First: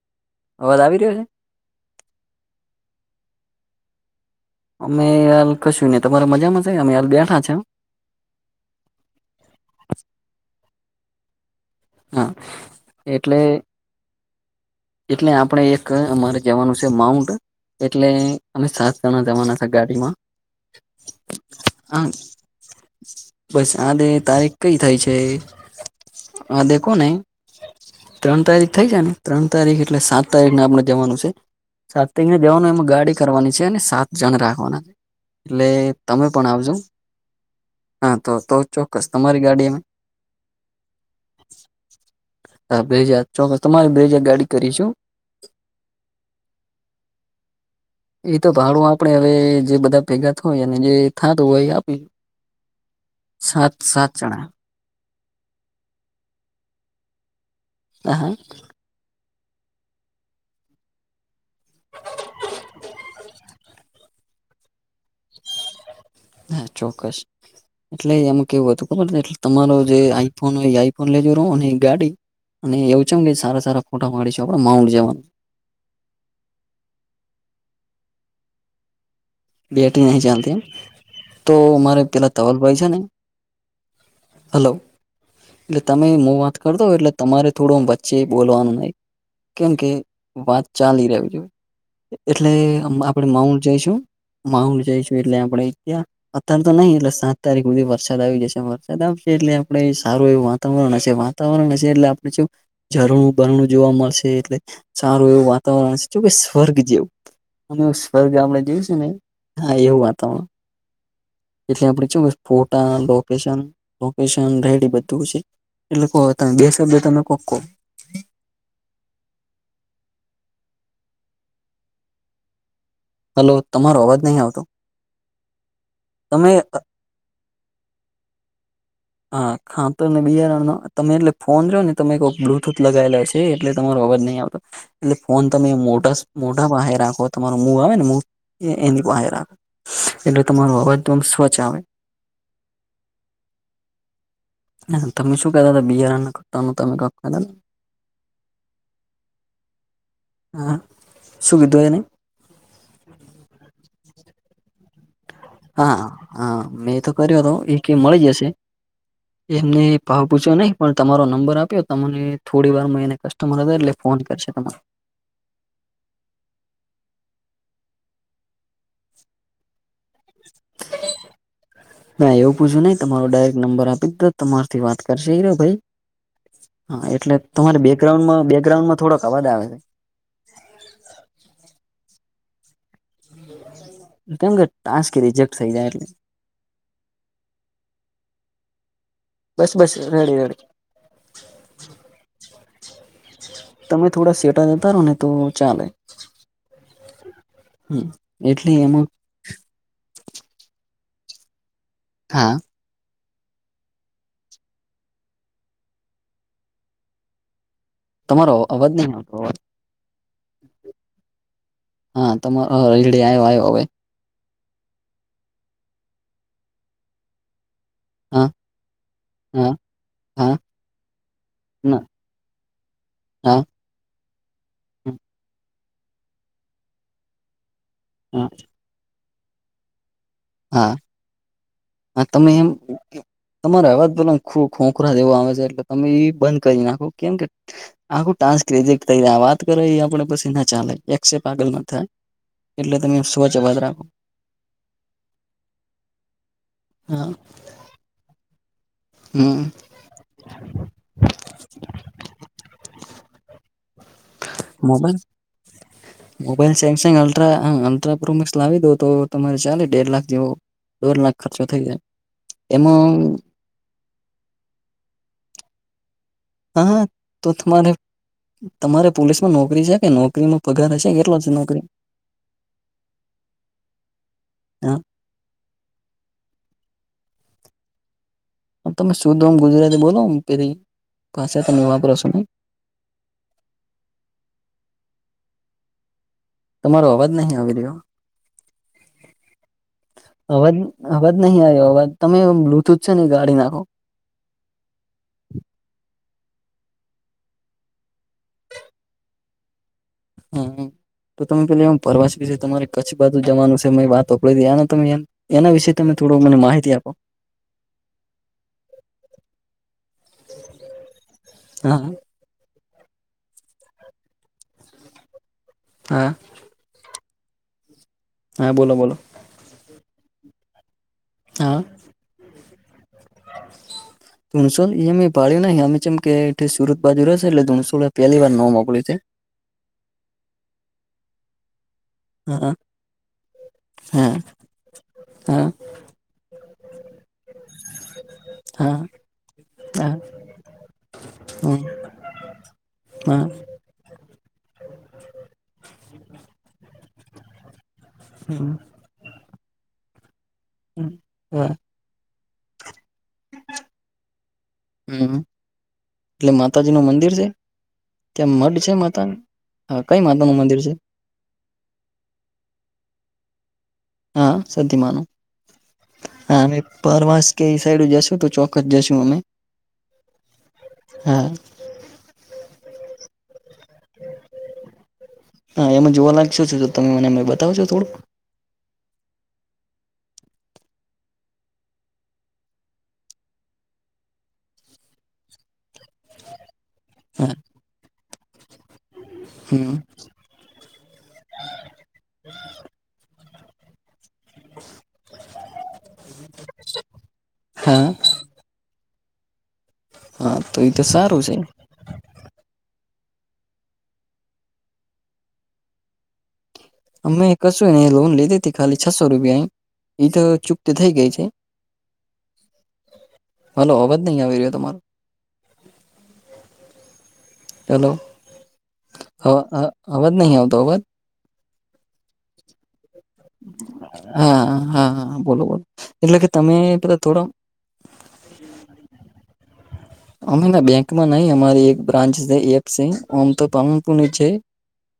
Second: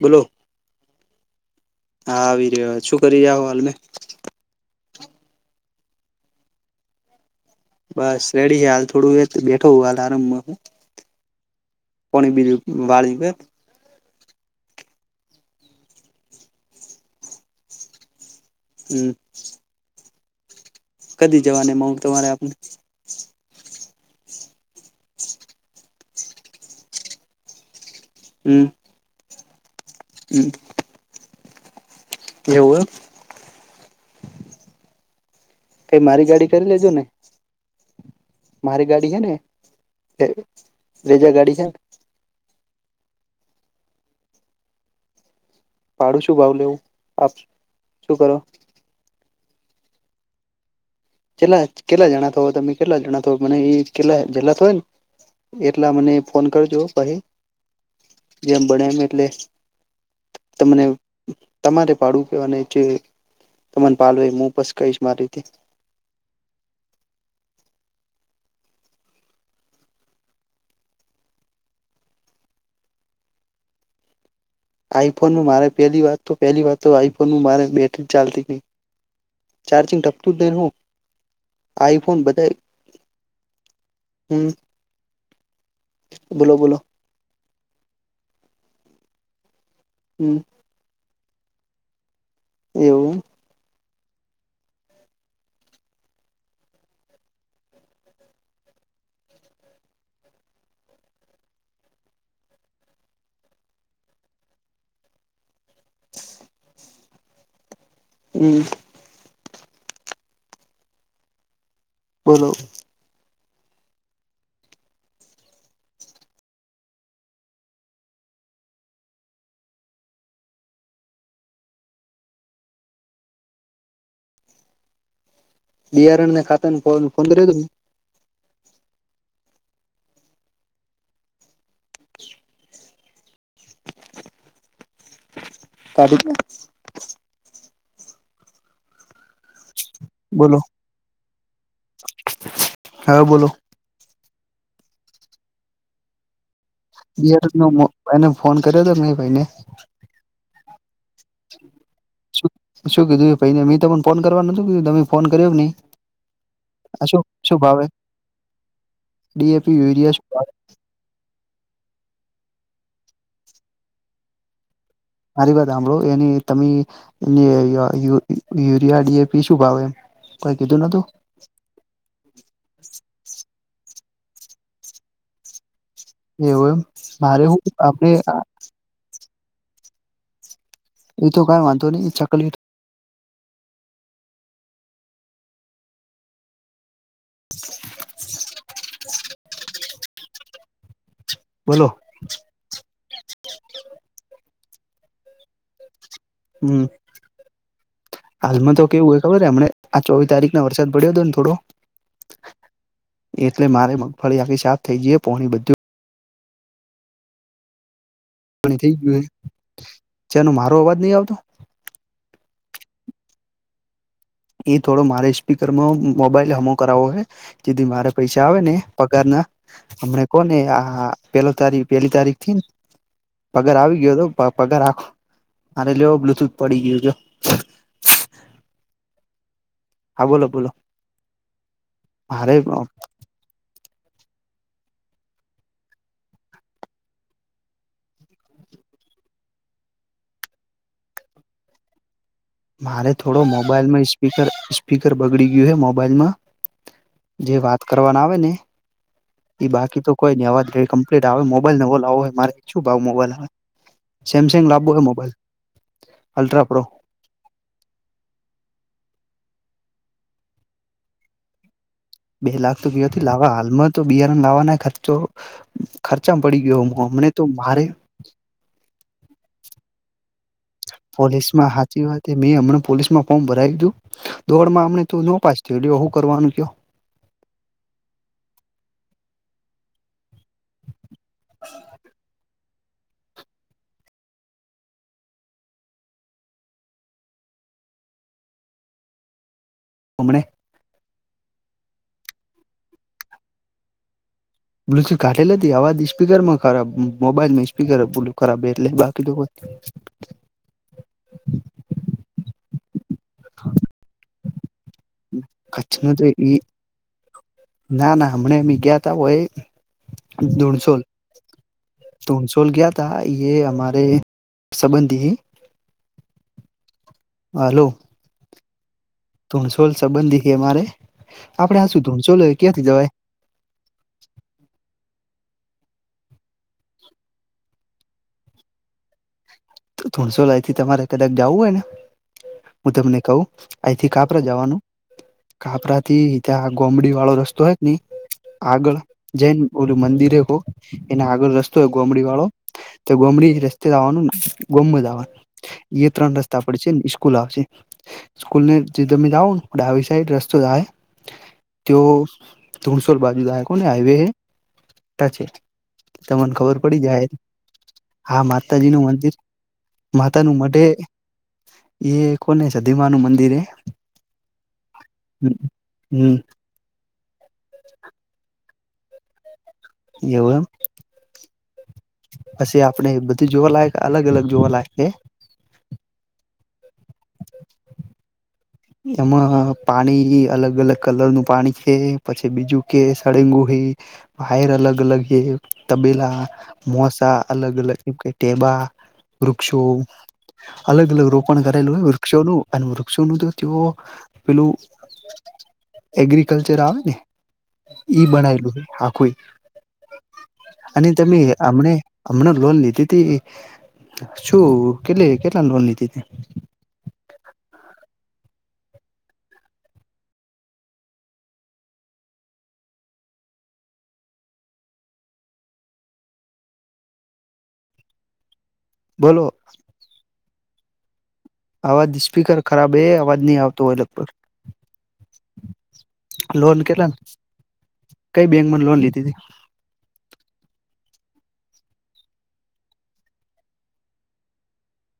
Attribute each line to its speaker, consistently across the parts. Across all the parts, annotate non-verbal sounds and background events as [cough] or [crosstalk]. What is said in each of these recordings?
Speaker 1: બોલો.
Speaker 2: અવાજ આવી રહ્યો છે.
Speaker 1: હા આવી રહ્યો શું કરી રયા હાલ મેં?
Speaker 2: અમે હાલ કશું ને તમારા મજામાં છે અમે હાલ બેઠા છે.
Speaker 1: બસ રેડી છે હાલ થોડું એ બેઠો હાલ આરામમાં હું.
Speaker 2: હા
Speaker 1: કોણી બીજ વાળી
Speaker 2: એટલે
Speaker 1: [unintelligible]
Speaker 2: એટલે આપડે એક અમારે જવાનું છે માઉન્ટ એટલે અમે
Speaker 1: હમ
Speaker 2: સાતણા જવાના ગાડી માં
Speaker 1: કદી જવાની માઉન્ટ તમારે આપને?
Speaker 2: બસ આ દે તારીખ કઈ થાય છે આ દેખોને ત્રણ
Speaker 1: હમ
Speaker 2: તારીખ થઈ જાય ને ત્રણ તારીખ એટલે સાત
Speaker 1: હમ
Speaker 2: તારીખને આપણે જવાનું છે. સાત તઈને જેવાનું
Speaker 1: એવું
Speaker 2: એમાં
Speaker 1: એમ
Speaker 2: ગાડી કરવાની છે અને સાત જણ રાખવાના છે. એટલે
Speaker 1: કઈ
Speaker 2: તમે
Speaker 1: મારી ગાડી
Speaker 2: પણ
Speaker 1: કરી
Speaker 2: આવજો.
Speaker 1: લેજો ને
Speaker 2: હા તો તો
Speaker 1: મારી
Speaker 2: ચોક્કસ
Speaker 1: ગાડી હે
Speaker 2: તમારી ગાડીમાં
Speaker 1: ને રેજા ગાડી છે ને
Speaker 2: હા બેજ ચોક્કસ તમારી બેજ ગાડી કરીશું.
Speaker 1: પાડું શું ભાવ લેવું આપ શું
Speaker 2: એ
Speaker 1: કરો
Speaker 2: તો ભાડું આપણેે હવે જે બધા ભેગા થયને જે થતું હોય
Speaker 1: ચેલા
Speaker 2: એ આપી
Speaker 1: કેટલા જણા થો તમે કેટલા જણા થ મને
Speaker 2: સાત
Speaker 1: એ
Speaker 2: સાત
Speaker 1: કેટલા
Speaker 2: જણા
Speaker 1: જેલા થય ને એટલા મને ફોન કરજો ભાઈ
Speaker 2: હા હા
Speaker 1: જેમ બને એમ એટલે તમને તમારે પાડું કેવા અને ચજે તમને પાલય હું બસ કઈશ મારી રીતે
Speaker 2: હા ચોક્કસ એટલે એમ કેવું હતું ખબર એટલે તમારો જે આઈફોન હોય આઈફોન લેજ રહો ને એક ગાડી અને એવું છે એમ સારા સારા ફોટા પાડીશુ આપડે માઉન્ટ જવાનું
Speaker 1: આઈફોન ન મારે પેલી વાત તો પહેલી વાત તો આઈફોન ન મારે બેટરી ચાલતી નઈ ચાર્જિંગ
Speaker 2: બેટરી
Speaker 1: ટપતું જ
Speaker 2: ચાલતી
Speaker 1: નહી
Speaker 2: એમ
Speaker 1: હુ
Speaker 2: તો મારે
Speaker 1: આઈફોન
Speaker 2: પેલા
Speaker 1: બધાં
Speaker 2: ધવલભાઈ છે ને
Speaker 1: હમ
Speaker 2: હલો એટલે તમે હું
Speaker 1: બોલો
Speaker 2: વાત કર
Speaker 1: બોલો
Speaker 2: દો એટલે તમારે થોડું વચ્ચે બોલવાનું નહી કેમકે
Speaker 1: હમ
Speaker 2: વાત ચાલી રહેવી જોઈએ એટલે
Speaker 1: એવું
Speaker 2: આપણે માઉન્ટ જઈશું. માઉડ જઈશું એટલે આપડે ત્યાં અત્યારે તો નહી એટલે સાત તારીખ સુધી વરસાદ આવી જશે વરસાદ આવશે એટલે આપણે સારું એવું વાતાવરણ હશે વાત વાતાવરણ હશે એટલે આપણે જે ઝરણું બરણું જોવા મળશે એટલે સારું એવું વા તાવરણ જો કે સ્વર્ગ જેવું અમે સ્વર્ગ
Speaker 1: હમ
Speaker 2: આપડે જોવ છે ને હા એવું વાતાવરણ એટલે આપડી ચેવુસ્
Speaker 1: બોલો
Speaker 2: ફોટા લો શન લોકેશન રાઇડ એ બધું હશે એટલે ત બેબ સભ્ય તમે કોક કો હલો તમારો અવાજ નહીં આવતો
Speaker 1: બિયારણ ના
Speaker 2: તમે
Speaker 1: ખાતા ફોન [unintelligible] કર્યો
Speaker 2: હા ખા તોને બિયારણ ન તમે એટલે ફોનો ને તમે કો [unintelligible] ટુથ લગેલા છે એટલે તમારો અવાજ નહી આવતો એટલે ફોન તમે મોટા
Speaker 1: કાઢી
Speaker 2: મો હાય રાખો તમારું મુ આવે ને મુ એની બાહ રાખો. એટલે તમારો અવાજ તોમ સ્વચ્છ આવે.
Speaker 1: હવે બોલો
Speaker 2: તમે શું કતા હતા બિયારાણ
Speaker 1: બિયારણ ન મો એને ફોન કર્યો હતો મે ભાઈને
Speaker 2: હ શું કીધું એને
Speaker 1: શું શું કીધું ભઇ ને મેં તો પણ ફોન કરવા નો નતુ કીધું તમે ફોન કર્યો કે નહી
Speaker 2: હા હા મેં
Speaker 1: આ
Speaker 2: તો
Speaker 1: શું
Speaker 2: કર્યો હો
Speaker 1: શું
Speaker 2: એ
Speaker 1: ભાવે
Speaker 2: કે મળી જશે
Speaker 1: ડીએપી
Speaker 2: એમને
Speaker 1: યુરિયા
Speaker 2: પાવ
Speaker 1: શું
Speaker 2: પૂછો
Speaker 1: ભાવે
Speaker 2: નહી પણ તમારો નંબર આપ્યો તમને થોડી વાર મ એને કસ્ટમર હતા એટલે ફોન કરશે તમારે
Speaker 1: મારી વાત સાંભળો એની તમે એ યુ યુરિયાડીએપી શું ભાવે એમ કોઈ કીધું નતું.
Speaker 2: ના એવું પૂછું નહી તમારો ડાયરેક્ટ નંબર આપી દીધ તમારથી વાત કરશે હઈરા ભાઈ
Speaker 1: એવું એમ
Speaker 2: હા એટલે
Speaker 1: મારે હું
Speaker 2: તમારે
Speaker 1: આપડે
Speaker 2: બેકગ્રાઉન્ડમાં બેકગ્રાઉન્ડમાં થોડોક અવાજ આવે છે.
Speaker 1: એ તો કઈ વાંધો નહી ચકલીટ
Speaker 2: કેમ કે ટાસ્ક રિજેક્ટ થઈ જાય એટલે બસ બસ નોડી નોડી
Speaker 1: બોલો.
Speaker 2: તમે થોડા સેટા જતા રહો ને તો ચાલે
Speaker 1: હમ
Speaker 2: હમ એટલે
Speaker 1: હાલમાં તો
Speaker 2: એમાં
Speaker 1: કેવું હોય ખબર હમને આ ચોવી તારીખ ના વરસાદ પડ્યો હતો ને થોડો
Speaker 2: હા
Speaker 1: એટલે મારે મગફળી આખી સાફ થઈ જઈે પોહણી બધું.
Speaker 2: તમારો
Speaker 1: થ
Speaker 2: અવાજ નહી
Speaker 1: ગયું
Speaker 2: આવતો અવાજ
Speaker 1: જેનો મારો અવાજ નઈ આવતો.
Speaker 2: હા તમારો રેડે આવ્યો આવ્યો હવે
Speaker 1: એ થોડો મારે સ્પીકરમાં મોબાઈલ હમો કરાવો હ જેથી મારે પૈસા
Speaker 2: હા
Speaker 1: આવે ને પગાર ના
Speaker 2: હા
Speaker 1: હમને
Speaker 2: હા
Speaker 1: કોને આ પેલો તારી
Speaker 2: ના
Speaker 1: પેલી તારીખ થી ને
Speaker 2: હા
Speaker 1: પગાર આવી ગયો હતો. પગારો આખો મારે લેવો બ્લુટૂથ પડી ગયો જો.
Speaker 2: હા
Speaker 1: હા બોલો બોલો
Speaker 2: હા હા તમે
Speaker 1: મારે
Speaker 2: એમ તમારે અવાજ પેલો ખો ખોખરા જેવો આવે છે એટલે તમે એ બંધ કરી નાખો. કેમ કે, આખું ટાસ્ક રીજેક્ટ થઈ જાય. વાત કરો એ આપણે પછી ના ચાલે. એકસેપ આગળ ના થાય. એટલે
Speaker 1: મારે
Speaker 2: તમે
Speaker 1: થોડો
Speaker 2: સ્વચ્છ અવાજ
Speaker 1: મોબાઈલ
Speaker 2: રાખો
Speaker 1: માં [unintelligible] સ્પીકર સ્પીકર બગડી ગયું હે મોબાઈલમાં.
Speaker 2: હા
Speaker 1: જે વાત કરવાના આવે ને
Speaker 2: હમ
Speaker 1: એઈ બાકી તો કોઈ નઈ અવાજ કમ્પ્લીટ આવે મોબાઈલ નવો લાવો હે મારે. શું ભાવ મોબાઈલ આવે? સેમસંગ લાવવો હે mobile ultra
Speaker 2: mobile
Speaker 1: pro
Speaker 2: Samsung આ હા અલ્ટ્રાપ્રોમક્સ લાવી દો તો, તમારે ચાલે દોઢ લાખ જેવો દોઢ લાખ ખર્ચો થઈ જાય.
Speaker 1: બે લાખ તો
Speaker 2: એમાં
Speaker 1: બીયોથી લાવવા. હાલમાં તો બિયારણનો લાવવાના ખર્ચો ખર્ચામ પડી ગયો
Speaker 2: હા હા
Speaker 1: હું. હમને તો મારે
Speaker 2: તમારે તમારે પોલીસમાં નોકરી છે કે, નોકરીમાં પગાર હશે એટલે નોકરી
Speaker 1: તે મેં હમણાં પોલીસમાં ફોર્મ ભરાવી દીધું. દોડમાં
Speaker 2: હા
Speaker 1: હમણે તો નોપાસ થીયો. લયો હું કરવાનું કયો.
Speaker 2: તમે શુદ્ધ ઓમ ગુજરાતી બોલો ને પેલી. ભાષા તમે વાપરો છો નહી. તમારો અવાજ નહીં આવી રહ્યો
Speaker 1: હમણે
Speaker 2: અવાજ અવાજ નહી આવ્યો. અવાજ તમે બ્લુટૂથ છે ને, કાઢી નાખો.
Speaker 1: બ્લુટુથ કાઢી લે. તે અવાજ સ્પીકરમાં ખરાબ, મોબાઈલ માં સ્પીકર [unintelligible] ખરાબ એટલે બાકી તો [inaudible]
Speaker 2: હમ તો તમે પેલા પરવાસ તમારે કચ્છ બાજુ જવાનું છે [unintelligible] તમેને એના વિશેે તમે
Speaker 1: કચ્છનું તો
Speaker 2: થોડો મને
Speaker 1: એ
Speaker 2: માહિતી આપો.
Speaker 1: ના ના હમણા બી ગયા ત હોય. દૂણસોલ
Speaker 2: હા
Speaker 1: તોનસોલ ગ્યા તા. ઈ એ અમારે સંબંધી
Speaker 2: હા
Speaker 1: હાલો
Speaker 2: હા બોલો બોલો
Speaker 1: ધૂણસોલ સંબંધી હે મારે.
Speaker 2: હા
Speaker 1: આપડે આ શું ધૂણસોલ ક્યાંથી જવાય?
Speaker 2: [inaudible] ધૂણસોલ, ઈ અમે ભાળ્યું નહીં અમે જેમ કે, સુરત બાજુ રહેશે એટલે ધૂણસોલ પહેલી વાર નોમ હોભળ્યુ છે.
Speaker 1: તો ધોણસો લાઈ થી તમારે કદાક જવું હોય ને!
Speaker 2: હા
Speaker 1: હું તમને કહું આહીથી
Speaker 2: હા
Speaker 1: કાપરા જવાનું
Speaker 2: હા
Speaker 1: કાપરા થી ત્યાં ગોમડી વાળો રસ્તો હો ક ની
Speaker 2: હા
Speaker 1: આગળ જૈન ઓલું
Speaker 2: હા
Speaker 1: મંદિરે હો એને આગળ રસ્તો
Speaker 2: હમ
Speaker 1: ગોમડી વાળો તો
Speaker 2: હા
Speaker 1: ગોમડી રસ્તે આવાનું ને ગોમમાં જવાનું. એ ત્રણ રસ્તા પડ છે ને સ્કૂલ આવશે. સ્કૂલ ને
Speaker 2: હમ
Speaker 1: જે તમે જાઓ ને ડાબી સાઈડ રસ્તો આવે
Speaker 2: હ હા
Speaker 1: તેઓ ધુણસોલ બાજુ જાય હાકો [unintelligible] ને હાઇવે
Speaker 2: હમ
Speaker 1: પછી
Speaker 2: એટલે
Speaker 1: તમને ખબર
Speaker 2: માતાજી
Speaker 1: પડી
Speaker 2: નું
Speaker 1: જાહે.
Speaker 2: મંદિર છે
Speaker 1: હા
Speaker 2: ત્યાં મઢ છે
Speaker 1: માતાજી નું મંદિર
Speaker 2: માતાનું હા કઈ
Speaker 1: માતા નું
Speaker 2: મંદિર
Speaker 1: મઢે.
Speaker 2: છે
Speaker 1: એ કોને સધીમા નું મંદિર એ
Speaker 2: હા સધીમાનું
Speaker 1: હમ
Speaker 2: હા પરવાસ કે સાઈડ જશું તો ચોક્કસ જશું અમે
Speaker 1: એવું એમ!
Speaker 2: હા
Speaker 1: પછી આપણે બધું જોવાલાયક અલગ અલગ જોવાલાયક છે.
Speaker 2: હા એમે જોવા લાગશો છ તમે મને બતાવશો થોડું?
Speaker 1: એમાં પાણી અલગ અલગ કલર નું પાણી છે પછી બીજું કે સળેંગુહે. વાયર અલગ અલગ હે તબેલા. મોસા
Speaker 2: હા
Speaker 1: અલગ અલગ કેમ કે ટેબા વૃક્ષો.
Speaker 2: હમ
Speaker 1: અલગ અલગ રોપણ કરેલું હોય વૃક્ષોનું અને વૃક્ષોનું તો તેઓ. પેલું એગ્રિકલ્ચર આવે ને
Speaker 2: હા
Speaker 1: ઈ બનાયલું છે. આખું
Speaker 2: હા તો એ તો
Speaker 1: અને તમે
Speaker 2: સારું છે
Speaker 1: અમને. હમણાં લોન લીધી તી શું કેટલી કેટલા લોન લીધીતી.
Speaker 2: અમે કશું ને લોન લીધી હતી ખાલી છસો રૂપિયા એ તો ચુપત થઇ ગઈ છે. હલો અવાજ નહી આવી રહ્યો તમારો. ચલો
Speaker 1: બોલો
Speaker 2: હ અવાજ નહી આવતો અવાજ.
Speaker 1: અવાજ સ્પીકર ખરાબ એ અવાજ નહી આવતો હોય લગભગ.
Speaker 2: હા હા હા બોલો બોલો એટલે કે તમે
Speaker 1: લોન કેટલા
Speaker 2: બધા થોડા.
Speaker 1: કઈ બેંકમાં લોન લીધી તી.
Speaker 2: અમે બેંકમાં નહી અમારી એક બ્રાન્ચ છે એ આમ તો પાનપુ છે.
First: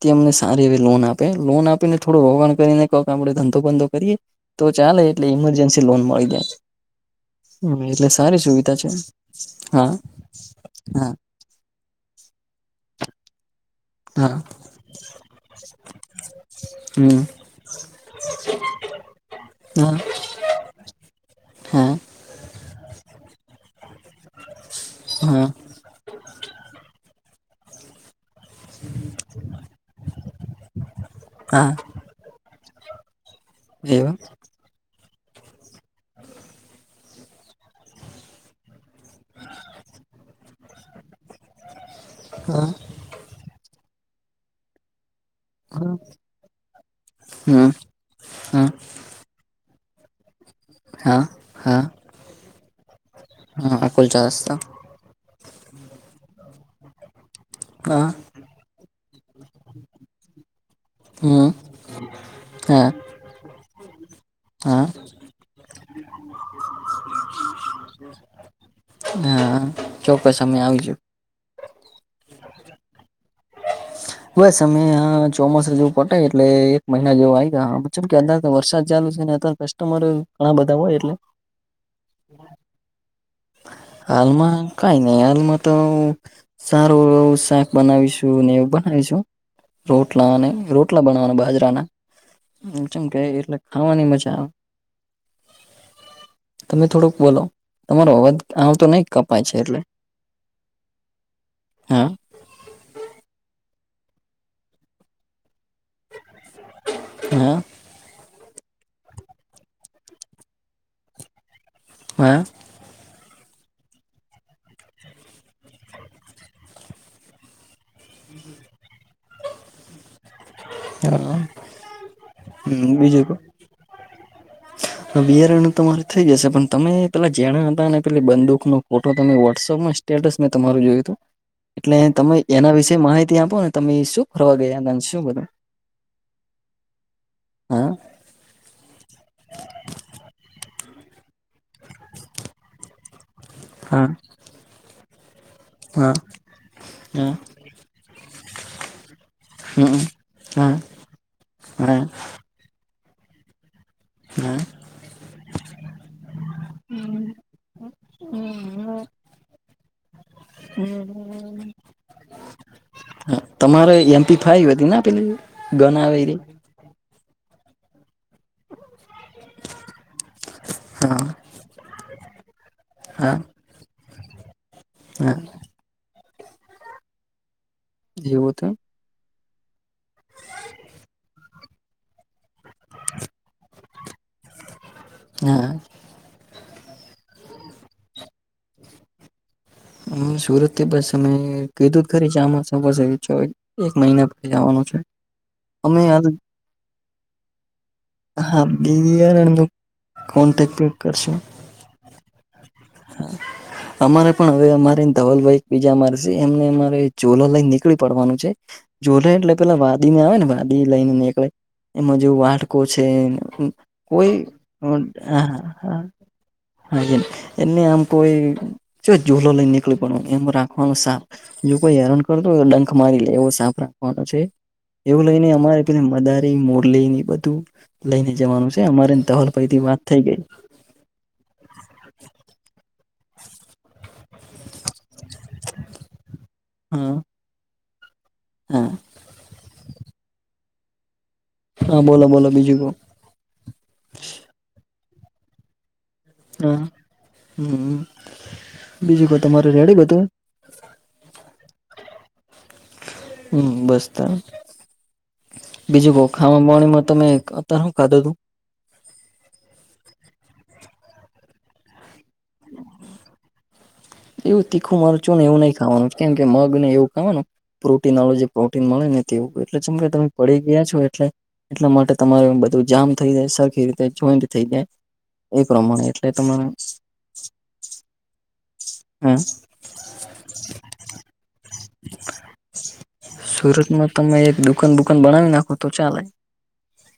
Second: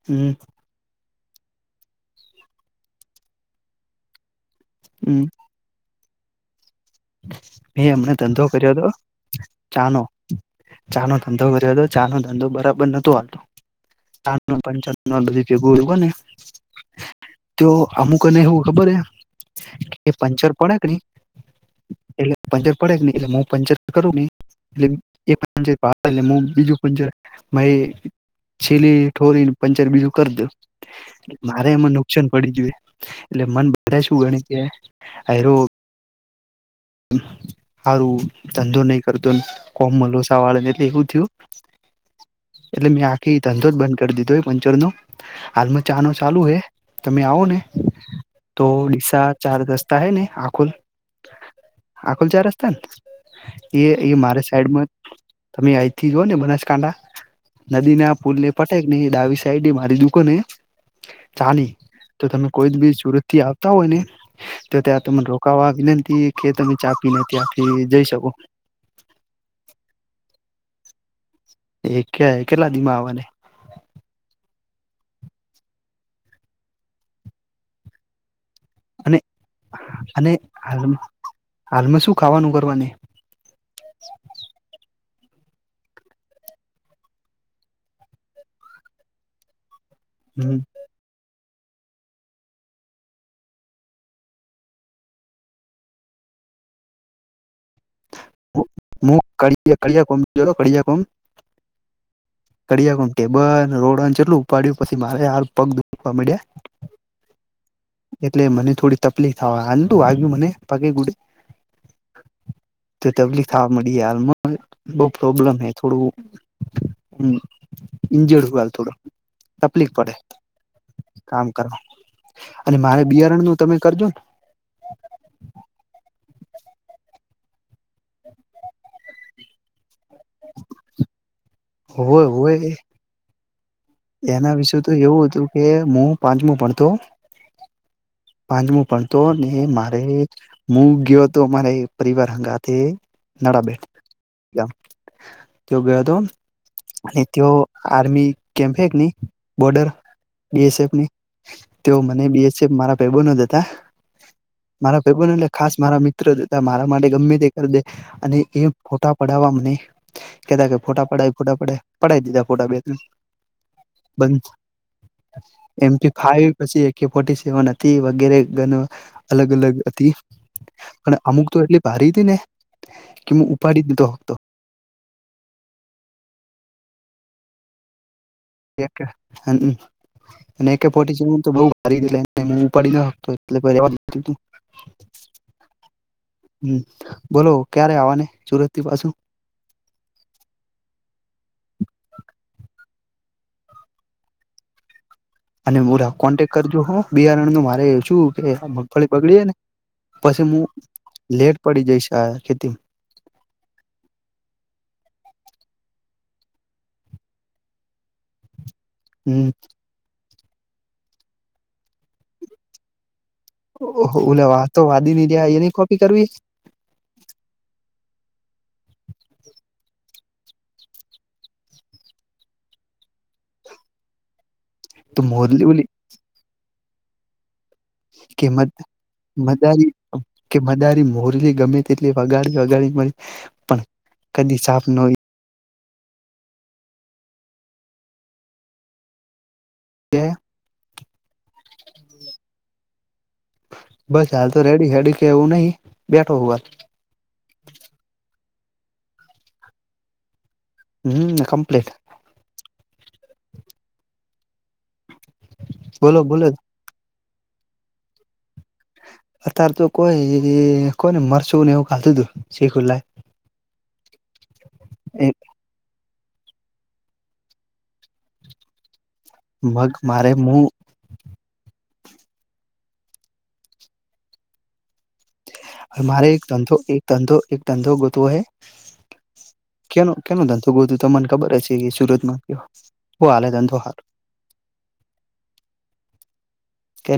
Speaker 2: તે
Speaker 1: હમ
Speaker 2: અમને સારી એવી લોન આપે લોન આપીને થોડું રોકાણ કરીને કઈક આપણે ધંધો બંધો કરીએ. તો ચાલે એટલે ઇમરજન્સી લોન મળી જાય. હમ્મ,
Speaker 1: મે
Speaker 2: એટલે
Speaker 1: એમને
Speaker 2: સારી
Speaker 1: ધંધો કર્યો
Speaker 2: સુવિધા છે
Speaker 1: હતો
Speaker 2: હા
Speaker 1: ચાનો
Speaker 2: હા
Speaker 1: ચાનો. ધંધો કર હતો ચાાલો ધંધો બરાબ નહોતોો આવતો.
Speaker 2: હા
Speaker 1: પંચા બધી ભેગું ને.
Speaker 2: હમ
Speaker 1: તો અમુકને એવું ખબર હ
Speaker 2: હા
Speaker 1: કે પંચર પડે નહી.
Speaker 2: હા
Speaker 1: એટલે પંચર પડેને એટલે હું પંચર કરું ને એટ પ.
Speaker 2: હા
Speaker 1: એ હ બીજું પણ છે. છેીલી ઠોરીને પંચર બીજું કરી દો મારે
Speaker 2: હા
Speaker 1: એમાં નુકસાન પડી જોયએ. એટલે મન બધા
Speaker 2: એવા
Speaker 1: શું ગણ કે અ. સારું ધંધો નહી કરતો કોમ મલોસા વાળ ને એટલે એવું થયું.
Speaker 2: હા
Speaker 1: એટલે મેં આખી ધંધો જ બંધ કરી દીધો એ પંચર નો. હાલમાં
Speaker 2: હા
Speaker 1: ચાનો ચાલુ હે તમે આવો ને.
Speaker 2: હમ
Speaker 1: તો
Speaker 2: હા
Speaker 1: નિશા ચાર રસ્તા હૈ ને આખો.
Speaker 2: હા હા.
Speaker 1: અકોલ ચાર રસ્તા ને
Speaker 2: હા
Speaker 1: એ એ
Speaker 2: અકુલચા
Speaker 1: મારે
Speaker 2: રસ્તા
Speaker 1: સાઈડ મ. તમે અહીંથી જ ને બનાસકાંઠા. નદી
Speaker 2: હા
Speaker 1: ના પુલ ને પટક ને ડાવી સાઈડ મારી દુકોને.
Speaker 2: હમ
Speaker 1: ચાલી તો તમે કોઈ
Speaker 2: હા
Speaker 1: બી સુરત થી આવતા હોય ને. તો
Speaker 2: હા
Speaker 1: ત્યાં તમને રોકાવા વિનંતી કે તમે ચાપીને ત્યાંથી જઈ શકો.
Speaker 2: હા ચોક્કસ અમે આવીશું.
Speaker 1: એ ક કેટલા દિમા આવવાને.
Speaker 2: બસમે ચોમાસ જેવું પટાય એટલે એક મહિના જેવ આવી ગયામ કે અ વરસાદ. ચાલુ
Speaker 1: અને
Speaker 2: છેને અ કસ્ટમર
Speaker 1: અને
Speaker 2: ઘણા બધા
Speaker 1: હાલ
Speaker 2: હોય એટલે.
Speaker 1: હાલમાં શું ખાવાનું કરવાની.
Speaker 2: અાલમાં કઈ નહી આલમાં તો સારું એવું શાક બનાવીશું એવું બનાવીશું રોટલાને
Speaker 1: હમ
Speaker 2: રોટ. કેટલા બવાના બાજરાનામ કે એટલે ખાવાની મજા આવે. તમે થોડુંક બોલો તમારો. આવતો નહી
Speaker 1: મુખ ક
Speaker 2: કપાય છે એટલે
Speaker 1: કિયા કોમ કળિયા કોમ.
Speaker 2: હા
Speaker 1: કરી ટેબલ રોડ જેટલું ઉપાડ્યું પછી મારે પગ. કોમેીડિયા.
Speaker 2: હા
Speaker 1: એટલે મને થોડી તકલીફ હું આવ્યું મને પગે ગુડે.
Speaker 2: [unintelligible]
Speaker 1: તો તકલીફ આ મળી હાલમાં બો પ્રોબ્લેમ હે થોડું હમ ઇન્જડ હાલ થોડો તકલીફ પડે કામ
Speaker 2: હા
Speaker 1: કરવા અને મારે બિયારણનું તમે કરજો
Speaker 2: હ બિયારણ તમારી થઈ જશે પણ તમે પેલા જેણા હતા ને પેલી બંદૂકનો ફોટો તમે વોટ્સઅપમાં સ્ટેટસ મેં તમારું જોયું હતું એટલે
Speaker 1: હોય
Speaker 2: તમે
Speaker 1: હોય
Speaker 2: એના વિશે માહિતી આપો ને તમે શું ફરવા
Speaker 1: એના વિશે
Speaker 2: ગયા
Speaker 1: તો
Speaker 2: હતા ને શું
Speaker 1: એવું હતું
Speaker 2: બધું
Speaker 1: કે હું પાંચમું ભણતો
Speaker 2: હા
Speaker 1: પાંચમું ભણતો ને મારે હું ગયો હતો અમારે પરિવાર હંગાથે નાડા બેેટ
Speaker 2: હા
Speaker 1: ગામ તે ગયો
Speaker 2: હા
Speaker 1: હતો અને
Speaker 2: હા
Speaker 1: તેઓ આર્મી કેમફેકની બોર્ડર
Speaker 2: હમ
Speaker 1: બી
Speaker 2: હા
Speaker 1: એસ એફ ની તેઓ
Speaker 2: હા
Speaker 1: મને બી એસ એફ મારા ભાઈબંધો જ તા
Speaker 2: હા
Speaker 1: મારા ભાઈબંધો એટલે ખાસ મારા મિત્રતા જ હતા મારા માટે ગમે તે કરી દે અને એ ફોટા પડાવા અમને કેતા કે ફોટા પડાય ફોટા પડાય પડાય દીધા ફોટા બે ત્રણ
Speaker 2: હા તમારે એમપી
Speaker 1: બંધ
Speaker 2: ફાઈવ હતી ના પેલી ગન
Speaker 1: એમપી
Speaker 2: આવેરી
Speaker 1: ફાઈવ પછી એકે ફોટી સેવન હતી વગેરે ગનો અલગ અલગ હતી પણ
Speaker 2: હા
Speaker 1: અમુક તો એટલી ભારી હતી ને કે
Speaker 2: હા
Speaker 1: પાડી દીધો હતો
Speaker 2: [unintelligible] જેવો તે
Speaker 1: એક [unintelligible] અને એકે ફોટી સેવન તો બો ભારી એટલે તેને ઉપાડી ના [unintelligible]
Speaker 2: ના.
Speaker 1: હુ બોલો ક્યારે આવાને સુરતથી પાછું
Speaker 2: હું સુરતથી બસ અમે કીધું ખરી જમા [unintelligible] એક મહિના પહી જાવાનું છે.
Speaker 1: અને
Speaker 2: અમે
Speaker 1: [unintelligible]
Speaker 2: હાલ
Speaker 1: કોન્ટેક કરજો હાં બિયારણનું મારે કેવું કે
Speaker 2: હા
Speaker 1: આ મગફળી બગડી જાયને
Speaker 2: બિયારણ નો
Speaker 1: પછી મુ
Speaker 2: કોન્ટેક્ટ
Speaker 1: લેટ પડી જાય છે, આ ખેતી
Speaker 2: હા. અમારે પણ હવે અમારે ધવલભાઈ એક બીજા મારશે એમને અમારે ચૂલો લઈને નીકળી પડવાનું છે. જોલે
Speaker 1: હમ
Speaker 2: એટલે પેલા વાદી ને આવે ને વાદી લઈને નીકળે એમાં જો વાટકો છે. હમ્મ કોઈ
Speaker 1: ઓલા વાતો વાદી ની
Speaker 2: હા
Speaker 1: રહ્યા એની કોપી
Speaker 2: હા
Speaker 1: કરવી
Speaker 2: હા એ એને આમ કોઈ જો ઝૂલો લઈ ને નીકળ્યો પણ એમ રાખવાનું સા જો કોઈ હેરાન કરતો હોય તો ડંખ મારી લે એવો સાફ રાખવાનો છે.
Speaker 1: તો
Speaker 2: એવું લઈને
Speaker 1: મોરલી
Speaker 2: અમારે
Speaker 1: ઓલી
Speaker 2: પેલી મદારી મુરલીને બધું લઈને
Speaker 1: કે
Speaker 2: જવાનું છે, અમારે ધવલ ભાઈથી વાત થઈ ગઈ
Speaker 1: તારી મોરલી ગમે તેટલી વગાડી વગાડી મારી પણ કદી સાફ ન
Speaker 2: હ. હા. હા બોલો બોલો બીજું કો
Speaker 1: બસ હાલ તો રેડી હેડી એવું નહી બેઠો હું હાલ
Speaker 2: હા હમ બીજું કોઈ તમારે રેડી બધું?
Speaker 1: હમ કમપ્લીટ
Speaker 2: હમ બસ તો બીજું
Speaker 1: બોલો
Speaker 2: કો
Speaker 1: બોલો
Speaker 2: ખાવા બાવાણીમા તમે એક તા હું ખાધું તુ
Speaker 1: અત્યાર તો કોઈ કોને મરચુ ને એવું ખાધું તું શીખુલાય
Speaker 2: એવું તીખું મરચું ને એવું નહી ખાવાનું કેમ કે મગ ને એવું ખાવાનું પ્રોટીન વાળું જે પ્રોટીન મળે ને તેવું એટલે
Speaker 1: મગ
Speaker 2: જેમ કે તમે
Speaker 1: મારે
Speaker 2: પડી
Speaker 1: હું
Speaker 2: ગયા છો એટલે એટલા માટે તમારે બધું જામ થઈ જાય સરખી રીતે જોઈન્ટ થઈ જાય એ પ્રમાણે
Speaker 1: મારે
Speaker 2: એટલે
Speaker 1: એક
Speaker 2: તમારે
Speaker 1: ધંધો એક ધંધો એક ધંધો ગોતવો હે
Speaker 2: હમ્મ
Speaker 1: કેનો કેનો ધંધો ગોતો તો તમને ખબર ઈ જ છે કે સુરત માં વો હાલે ધંધો હરો.
Speaker 2: સુરતમાં તમે એક દુકાન દુકાન બનાવી નાખો તો ચલે.
Speaker 1: કે